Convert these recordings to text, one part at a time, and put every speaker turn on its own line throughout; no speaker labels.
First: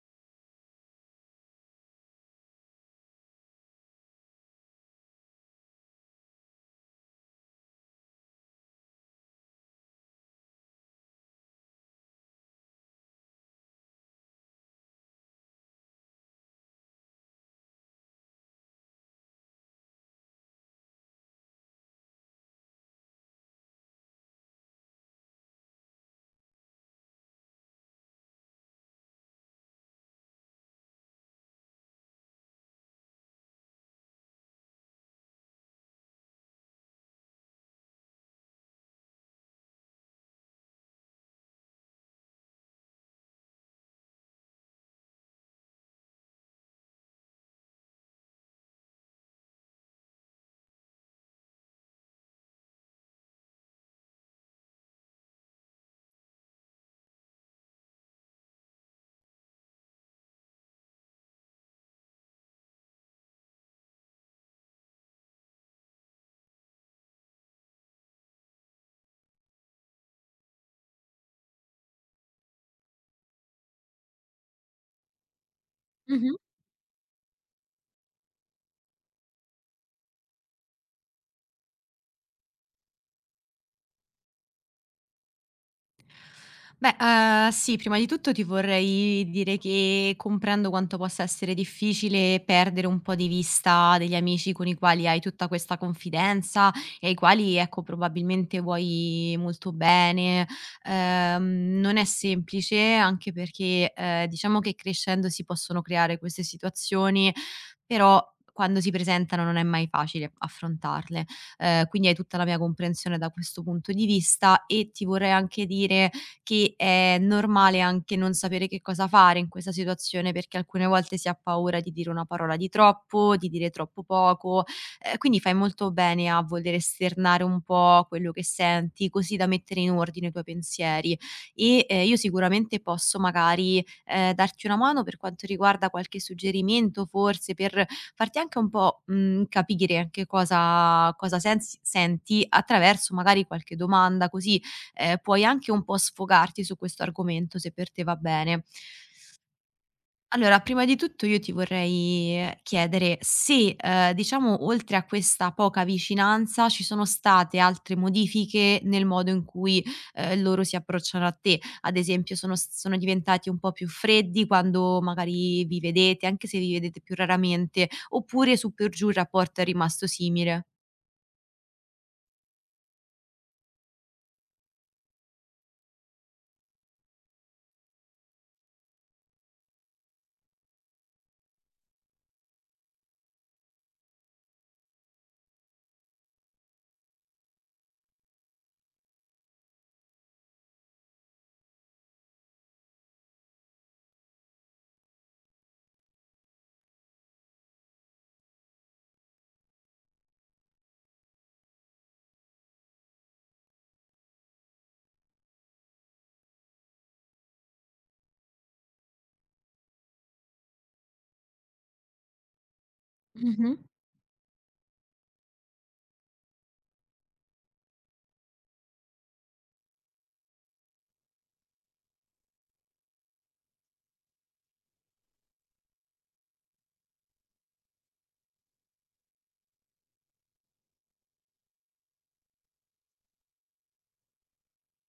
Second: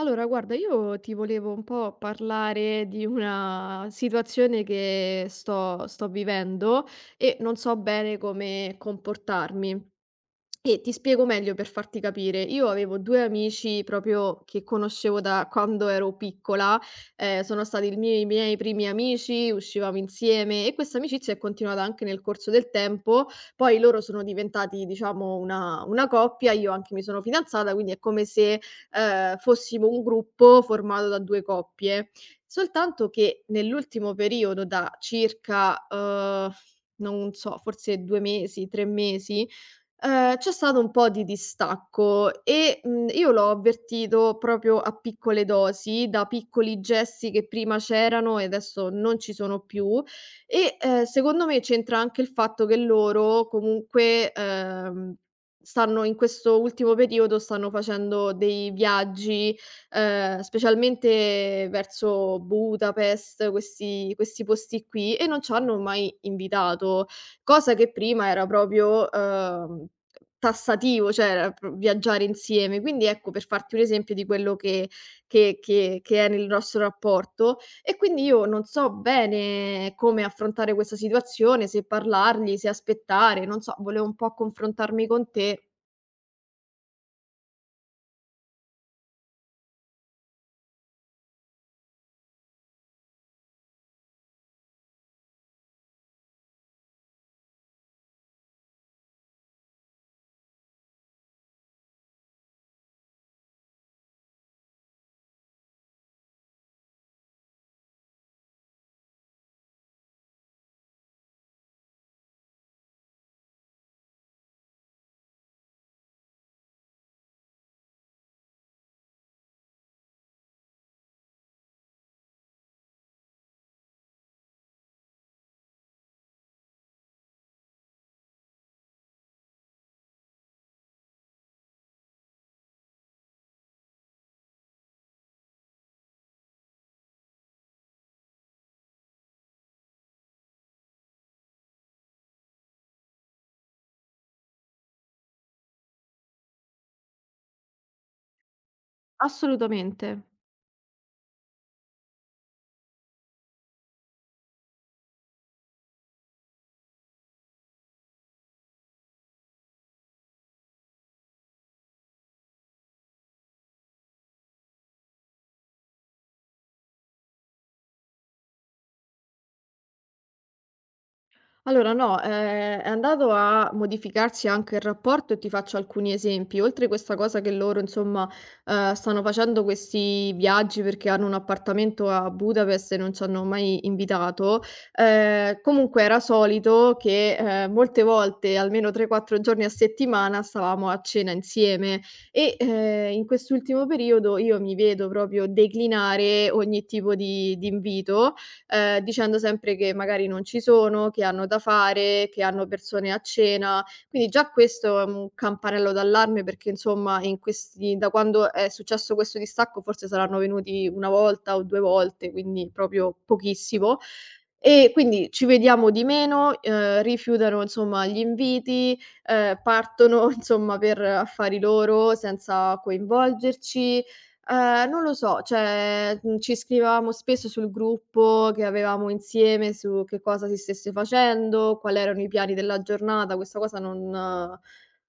Allora, guarda, io ti volevo un po' parlare di una situazione che sto vivendo e non so bene come comportarmi. E ti spiego meglio per farti capire. Io avevo 2 amici proprio che conoscevo da quando ero piccola. Sono stati il mie i miei primi amici, uscivamo insieme e questa amicizia è continuata anche nel corso del tempo. Poi loro sono diventati, diciamo, una coppia, io anche mi sono fidanzata, quindi è come se, fossimo un gruppo formato da 2 coppie. Soltanto che nell'ultimo periodo, da circa, non so, forse 2 mesi, 3 mesi. C'è stato un po' di distacco e, io l'ho avvertito proprio a piccole dosi, da piccoli gesti che prima c'erano e adesso non ci sono più e, secondo me c'entra anche il fatto che loro comunque, stanno in questo ultimo periodo stanno facendo dei viaggi, specialmente verso Budapest, questi posti qui, e non c'hanno mai invitato. Cosa che prima era proprio, tassativo, cioè era pro viaggiare insieme. Quindi ecco, per farti un esempio di quello che è
Mh-mh.
nel nostro rapporto. E quindi io non so bene come affrontare questa situazione, se parlargli, se aspettare, non so, volevo un po' confrontarmi con te.
Beh, sì, prima di tutto ti vorrei dire che comprendo quanto possa essere difficile perdere un po' di vista degli amici con i quali hai tutta questa confidenza e ai quali, ecco, probabilmente vuoi molto bene. Non è semplice anche perché, diciamo che crescendo si possono creare queste situazioni, però quando si presentano non è mai facile affrontarle. Quindi hai tutta la mia comprensione da questo punto di vista e ti vorrei anche dire che è normale anche non sapere che cosa fare in questa situazione, perché alcune volte si ha paura di dire una parola di troppo, di dire troppo poco, quindi fai molto bene a voler esternare un po' quello che senti, così da mettere in ordine i tuoi pensieri. E io sicuramente posso magari, darti una mano per quanto riguarda qualche suggerimento forse, per farti anche un po', capire che cosa sensi senti attraverso magari qualche domanda, così puoi anche un po' sfogarti su questo argomento, se per te va bene.
Assolutamente.
Allora, prima di tutto io ti vorrei chiedere se, diciamo oltre a questa poca vicinanza, ci sono state altre modifiche nel modo in cui, loro si approcciano a te. Ad esempio sono diventati un po' più freddi quando magari vi vedete, anche se vi vedete più raramente, oppure su per giù il rapporto è rimasto simile?
Allora no, è andato a modificarsi anche il rapporto e ti faccio alcuni esempi. Oltre questa cosa che loro insomma, stanno facendo questi viaggi perché hanno un appartamento a Budapest e non ci hanno mai invitato, comunque era solito che, molte volte, almeno 3, 4 giorni a settimana, stavamo a cena insieme e, in quest'ultimo periodo io mi vedo proprio declinare ogni tipo di invito, dicendo sempre che magari non ci sono, che hanno da fare, che hanno persone a cena. Quindi già questo è un campanello d'allarme perché insomma in questi, da quando è successo questo distacco, forse saranno venuti 1 volta o 2 volte, quindi proprio
Mh-mh,
pochissimo. E quindi ci vediamo di meno, rifiutano insomma gli inviti, partono insomma per affari loro senza coinvolgerci. Non lo so, cioè, ci scrivevamo spesso sul gruppo che avevamo insieme su che cosa si stesse facendo, quali erano i piani della giornata. Questa cosa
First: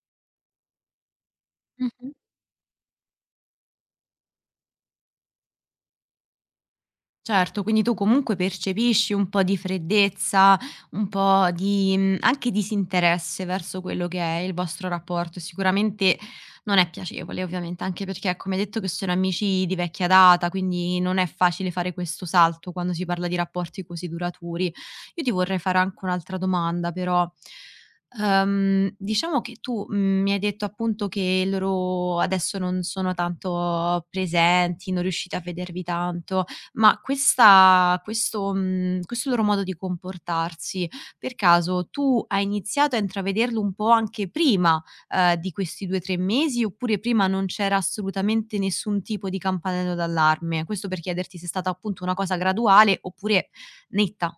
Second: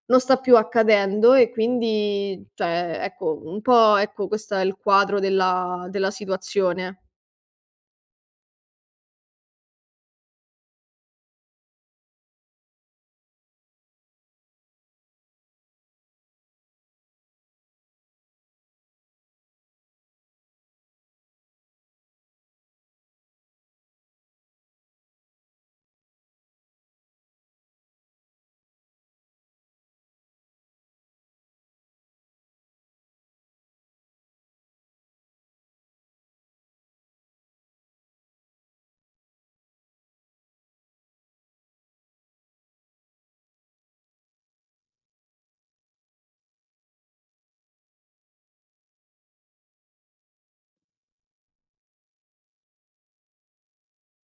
non sta più accadendo e
mh-mh.
quindi, cioè, ecco, un po', ecco, questo è il quadro della situazione.
Certo, quindi tu comunque percepisci un po' di freddezza, un po' di anche disinteresse verso quello che è il vostro rapporto e sicuramente non è piacevole, ovviamente, anche perché, ecco, mi hai detto che sono amici di vecchia data, quindi non è facile fare questo salto quando si parla di rapporti così duraturi. Io ti vorrei fare anche un'altra domanda però. Diciamo che tu, mi hai detto appunto che loro adesso non sono tanto presenti, non riuscite a vedervi tanto. Ma questa questo questo loro modo di comportarsi, per caso tu hai iniziato a intravederlo un po' anche prima, di questi 2, 3 mesi, oppure prima non c'era assolutamente nessun tipo di campanello d'allarme? Questo per chiederti se è stata appunto una cosa graduale oppure netta.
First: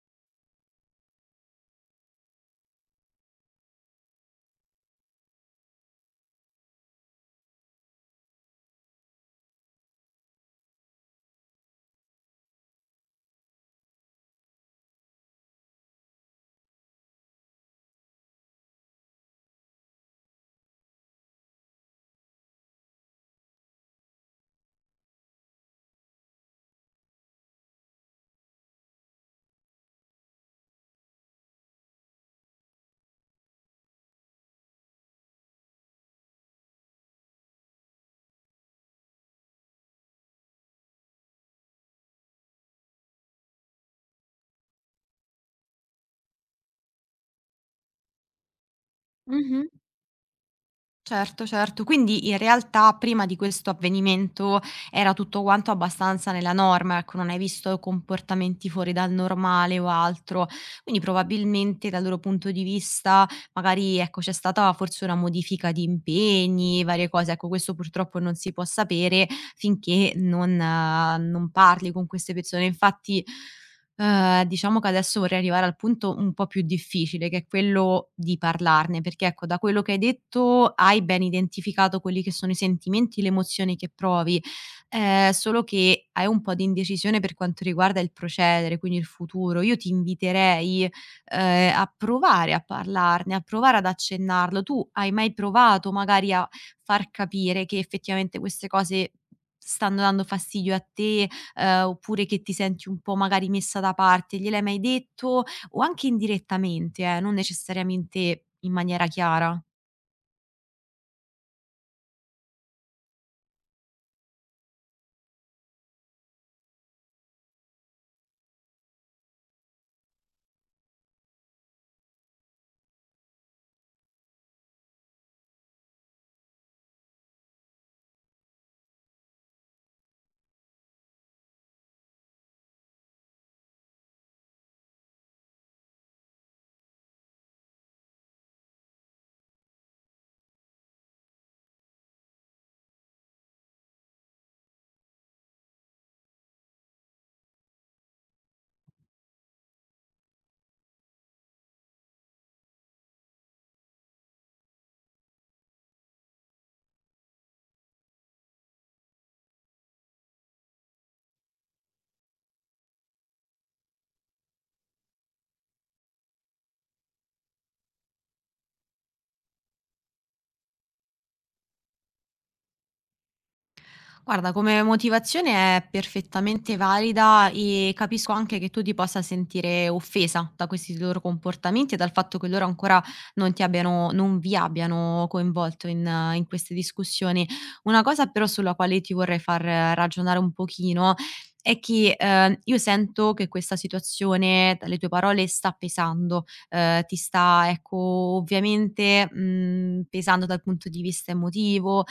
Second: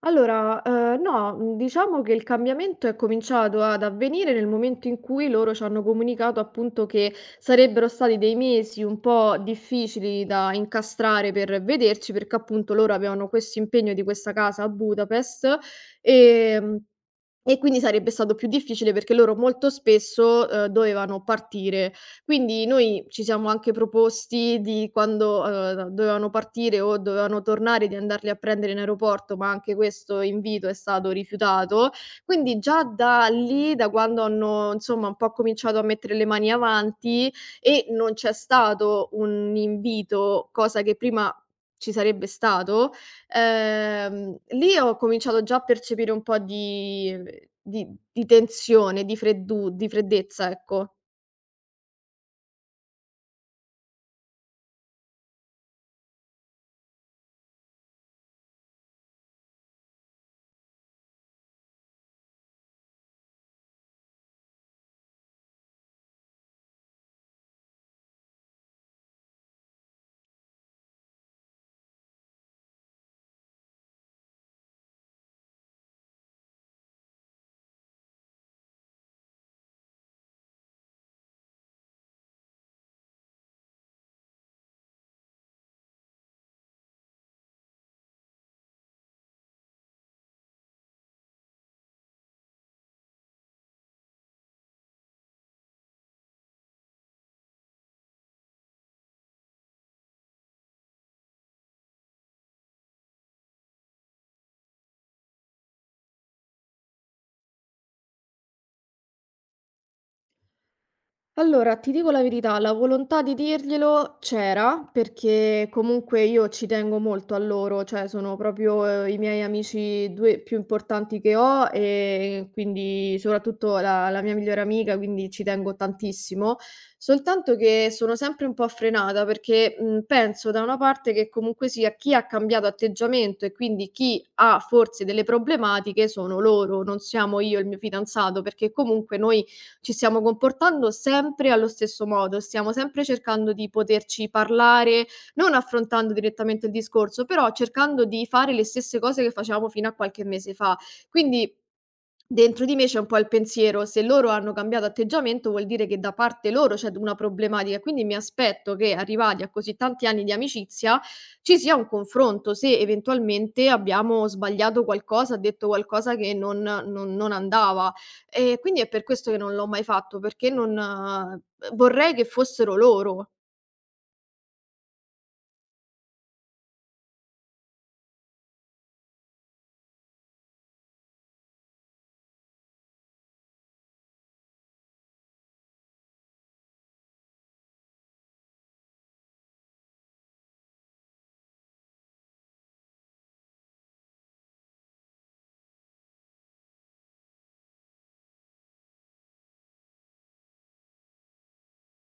Allora, no, diciamo che il cambiamento è cominciato ad avvenire nel momento in cui loro c'hanno comunicato appunto che sarebbero stati dei mesi un po' difficili da incastrare per vederci, perché appunto loro avevano questo impegno di questa casa a Budapest, ehm e quindi sarebbe stato più difficile perché loro molto spesso, dovevano partire. Quindi noi ci siamo anche proposti di quando, dovevano partire o dovevano tornare, di andarli a prendere in aeroporto, ma anche questo invito è stato rifiutato. Quindi già da lì, da quando hanno insomma un po' cominciato a mettere le mani avanti e non c'è stato un invito, cosa che prima ci sarebbe stato, lì ho cominciato già a percepire un po' di di tensione, di
Mh-mh.
freddu di freddezza, ecco.
Certo, certo. Quindi in realtà prima di questo avvenimento era tutto quanto abbastanza nella norma, ecco, non hai visto comportamenti fuori dal normale o altro. Quindi probabilmente dal loro punto di vista, magari ecco, c'è stata forse una modifica di impegni, varie cose. Ecco, questo purtroppo non si può sapere finché non, non parli con queste persone. Infatti diciamo che adesso vorrei arrivare al punto un po' più difficile, che è quello di parlarne, perché ecco, da quello che hai detto hai ben identificato quelli che sono i sentimenti, le emozioni che provi, solo che hai un po' di indecisione per quanto riguarda il procedere, quindi il futuro. Io ti inviterei, a provare a parlarne, a provare ad accennarlo. Tu hai mai provato magari a far capire che effettivamente queste cose stanno dando fastidio a te, oppure che ti senti un po' magari messa da parte, gliel'hai mai detto? O anche indirettamente non necessariamente in maniera chiara.
Allora, ti dico la verità, la volontà di dirglielo c'era, perché comunque io ci tengo molto a loro, cioè sono proprio i miei amici due più importanti che ho, e quindi soprattutto la mia migliore amica, quindi ci tengo tantissimo. Soltanto che sono sempre un po' frenata perché penso da una parte che comunque sia chi ha cambiato atteggiamento e quindi chi ha forse delle problematiche sono loro, non siamo io e il mio fidanzato, perché comunque noi ci stiamo comportando sempre allo stesso modo, stiamo sempre cercando di poterci parlare, non affrontando direttamente il discorso, però cercando di fare le stesse cose che facevamo fino a qualche mese fa. Quindi dentro di me c'è un po' il pensiero: se loro hanno cambiato atteggiamento vuol dire che da parte loro c'è una problematica, quindi mi aspetto che arrivati a così tanti anni di amicizia ci sia un confronto, se eventualmente abbiamo sbagliato qualcosa, detto qualcosa che non andava. E quindi è per questo che non l'ho mai fatto, perché non vorrei che fossero loro.
Guarda, come motivazione è perfettamente valida e capisco anche che tu ti possa sentire offesa da questi loro comportamenti e dal fatto che loro ancora non ti abbiano, non vi abbiano coinvolto in, in queste discussioni. Una cosa però sulla quale ti vorrei far ragionare un pochino è che io sento che questa situazione, dalle tue parole, sta pesando, ti sta, ecco, ovviamente pesando dal punto di vista emotivo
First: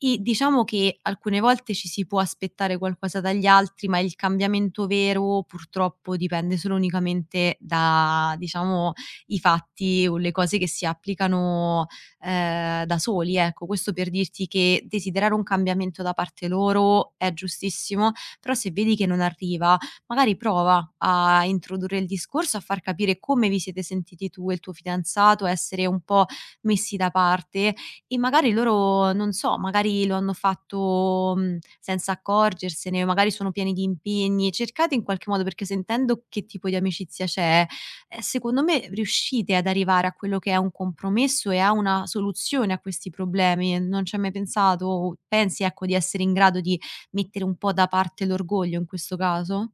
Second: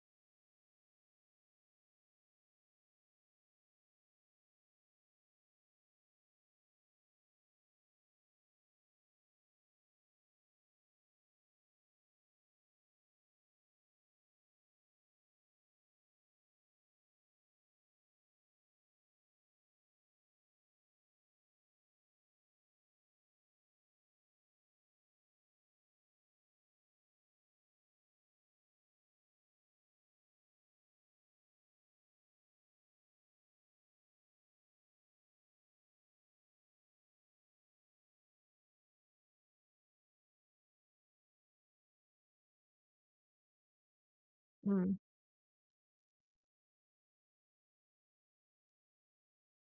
i diciamo che alcune volte ci si può aspettare qualcosa dagli altri, ma il cambiamento vero purtroppo dipende solo unicamente da, diciamo, i fatti o le cose che si applicano, da soli, ecco. Questo per dirti che desiderare un cambiamento da parte loro è giustissimo, però se vedi che non arriva, magari prova a introdurre il discorso, a far capire come vi siete sentiti tu e il tuo fidanzato, a essere un po' messi da parte e magari loro, non so, magari lo hanno fatto, senza accorgersene, magari sono pieni di impegni. Cercate in qualche modo perché sentendo che tipo di amicizia c'è, secondo me riuscite ad arrivare a quello che è un compromesso e a una soluzione a questi problemi. Non ci hai mai pensato
Mh.
o pensi, ecco, di essere in grado di mettere un po' da parte l'orgoglio in questo caso?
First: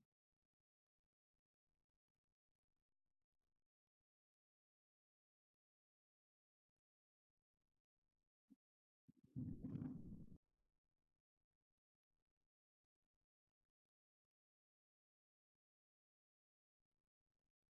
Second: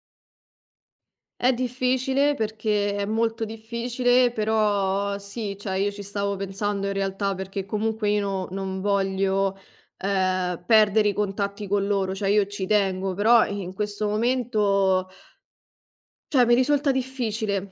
È difficile, perché è molto difficile, però sì, cioè io ci stavo pensando in realtà, perché comunque io non voglio, perdere i contatti con loro, cioè io ci tengo, però in questo momento... Cioè, mi risulta difficile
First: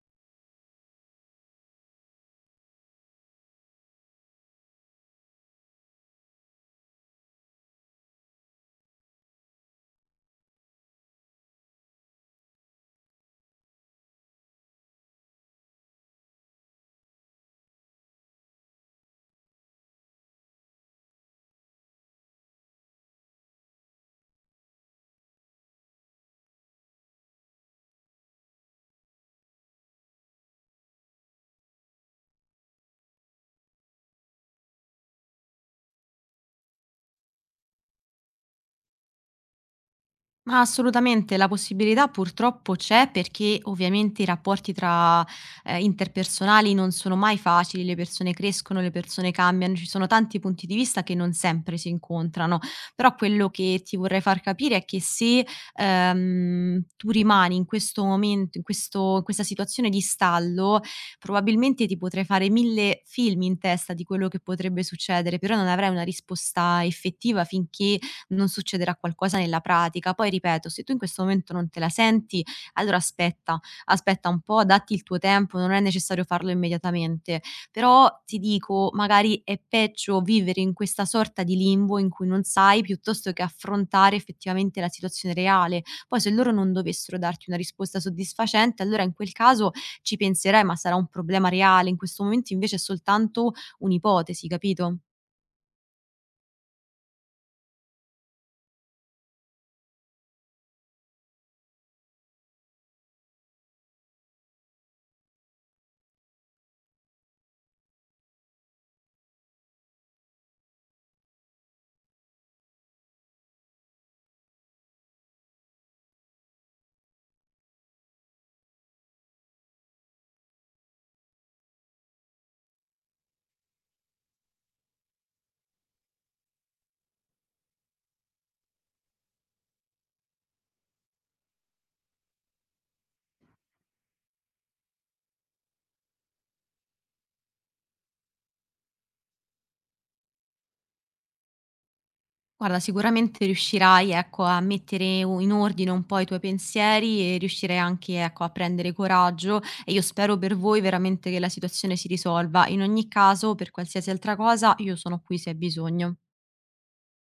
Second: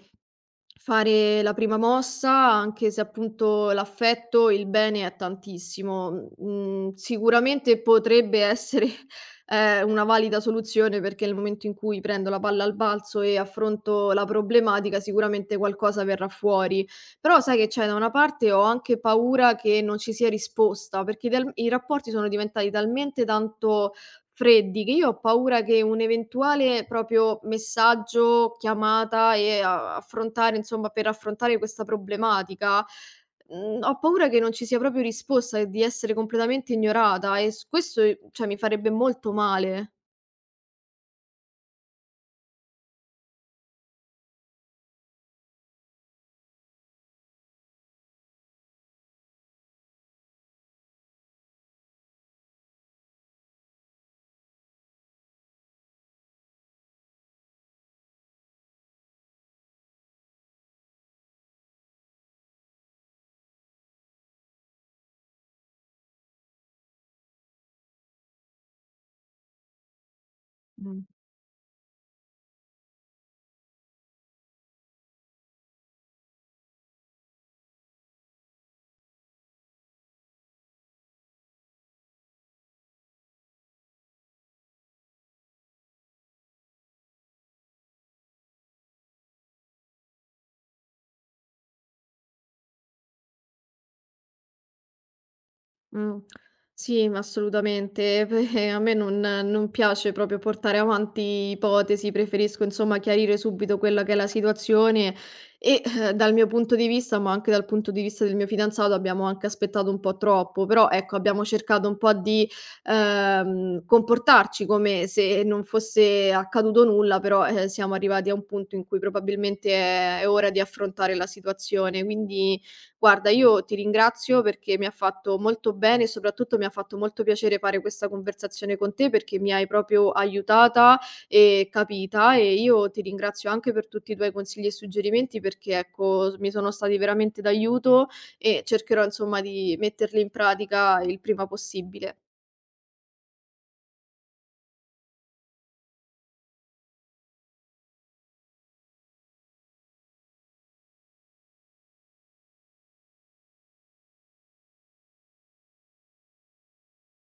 fare la prima mossa, anche se appunto l'affetto, il bene è tantissimo. Mhmm, Sicuramente potrebbe essere, una valida soluzione, perché nel momento in cui prendo la palla al balzo e affronto la problematica sicuramente qualcosa verrà fuori. Però sai che c'è? Da una parte ho anche paura che non ci sia risposta, perché ideal i rapporti sono diventati talmente tanto freddi, che io ho paura che un eventuale proprio messaggio, chiamata e a affrontare insomma per affrontare questa problematica, ho paura che non ci sia proprio risposta e di essere completamente ignorata, e s questo, cioè, mi farebbe molto male.
Ma assolutamente, la possibilità purtroppo c'è perché ovviamente i rapporti tra, interpersonali non sono mai facili, le persone crescono, le persone cambiano, ci sono tanti punti di vista che non sempre si incontrano. Però quello che ti vorrei far capire è che se, tu rimani in questo momento, in questa situazione di stallo, probabilmente ti potrai fare 1000 film in testa di quello che potrebbe succedere, però non avrai una risposta effettiva finché non succederà qualcosa nella pratica. Poi ripeto, se tu in
Mh.
questo momento non te la senti, allora aspetta, aspetta un po', datti il tuo tempo, non è necessario farlo immediatamente. Però ti dico, magari è peggio vivere in questa sorta di limbo in cui non sai piuttosto che affrontare effettivamente la situazione reale. Poi se loro non dovessero darti una risposta soddisfacente, allora in quel caso ci penserai, ma sarà un problema reale. In questo momento invece è soltanto un'ipotesi, capito?
Mh. Sì, ma assolutamente. Pe A me non piace proprio portare avanti ipotesi, preferisco insomma chiarire subito quella che è la situazione e, dal mio punto di vista, ma anche dal punto di vista del mio fidanzato, abbiamo anche aspettato un po' troppo, però ecco, abbiamo cercato un po' di, comportarci come se non fosse accaduto nulla. Però, siamo arrivati a un punto in cui probabilmente è ora di affrontare la situazione. Quindi, guarda, io ti ringrazio perché mi ha fatto molto bene e soprattutto mi ha fatto molto piacere fare questa conversazione con te, perché mi hai proprio aiutata e capita, e io ti ringrazio anche per tutti i tuoi consigli e suggerimenti, perché ecco, mi sono stati veramente d'aiuto e cercherò insomma di metterli in pratica il prima possibile.
Guarda, sicuramente riuscirai, ecco, a mettere in ordine un po' i tuoi pensieri e riuscirai anche, ecco, a prendere coraggio e io spero per voi veramente che la situazione si risolva. In ogni caso, per qualsiasi altra cosa, io sono qui se hai bisogno.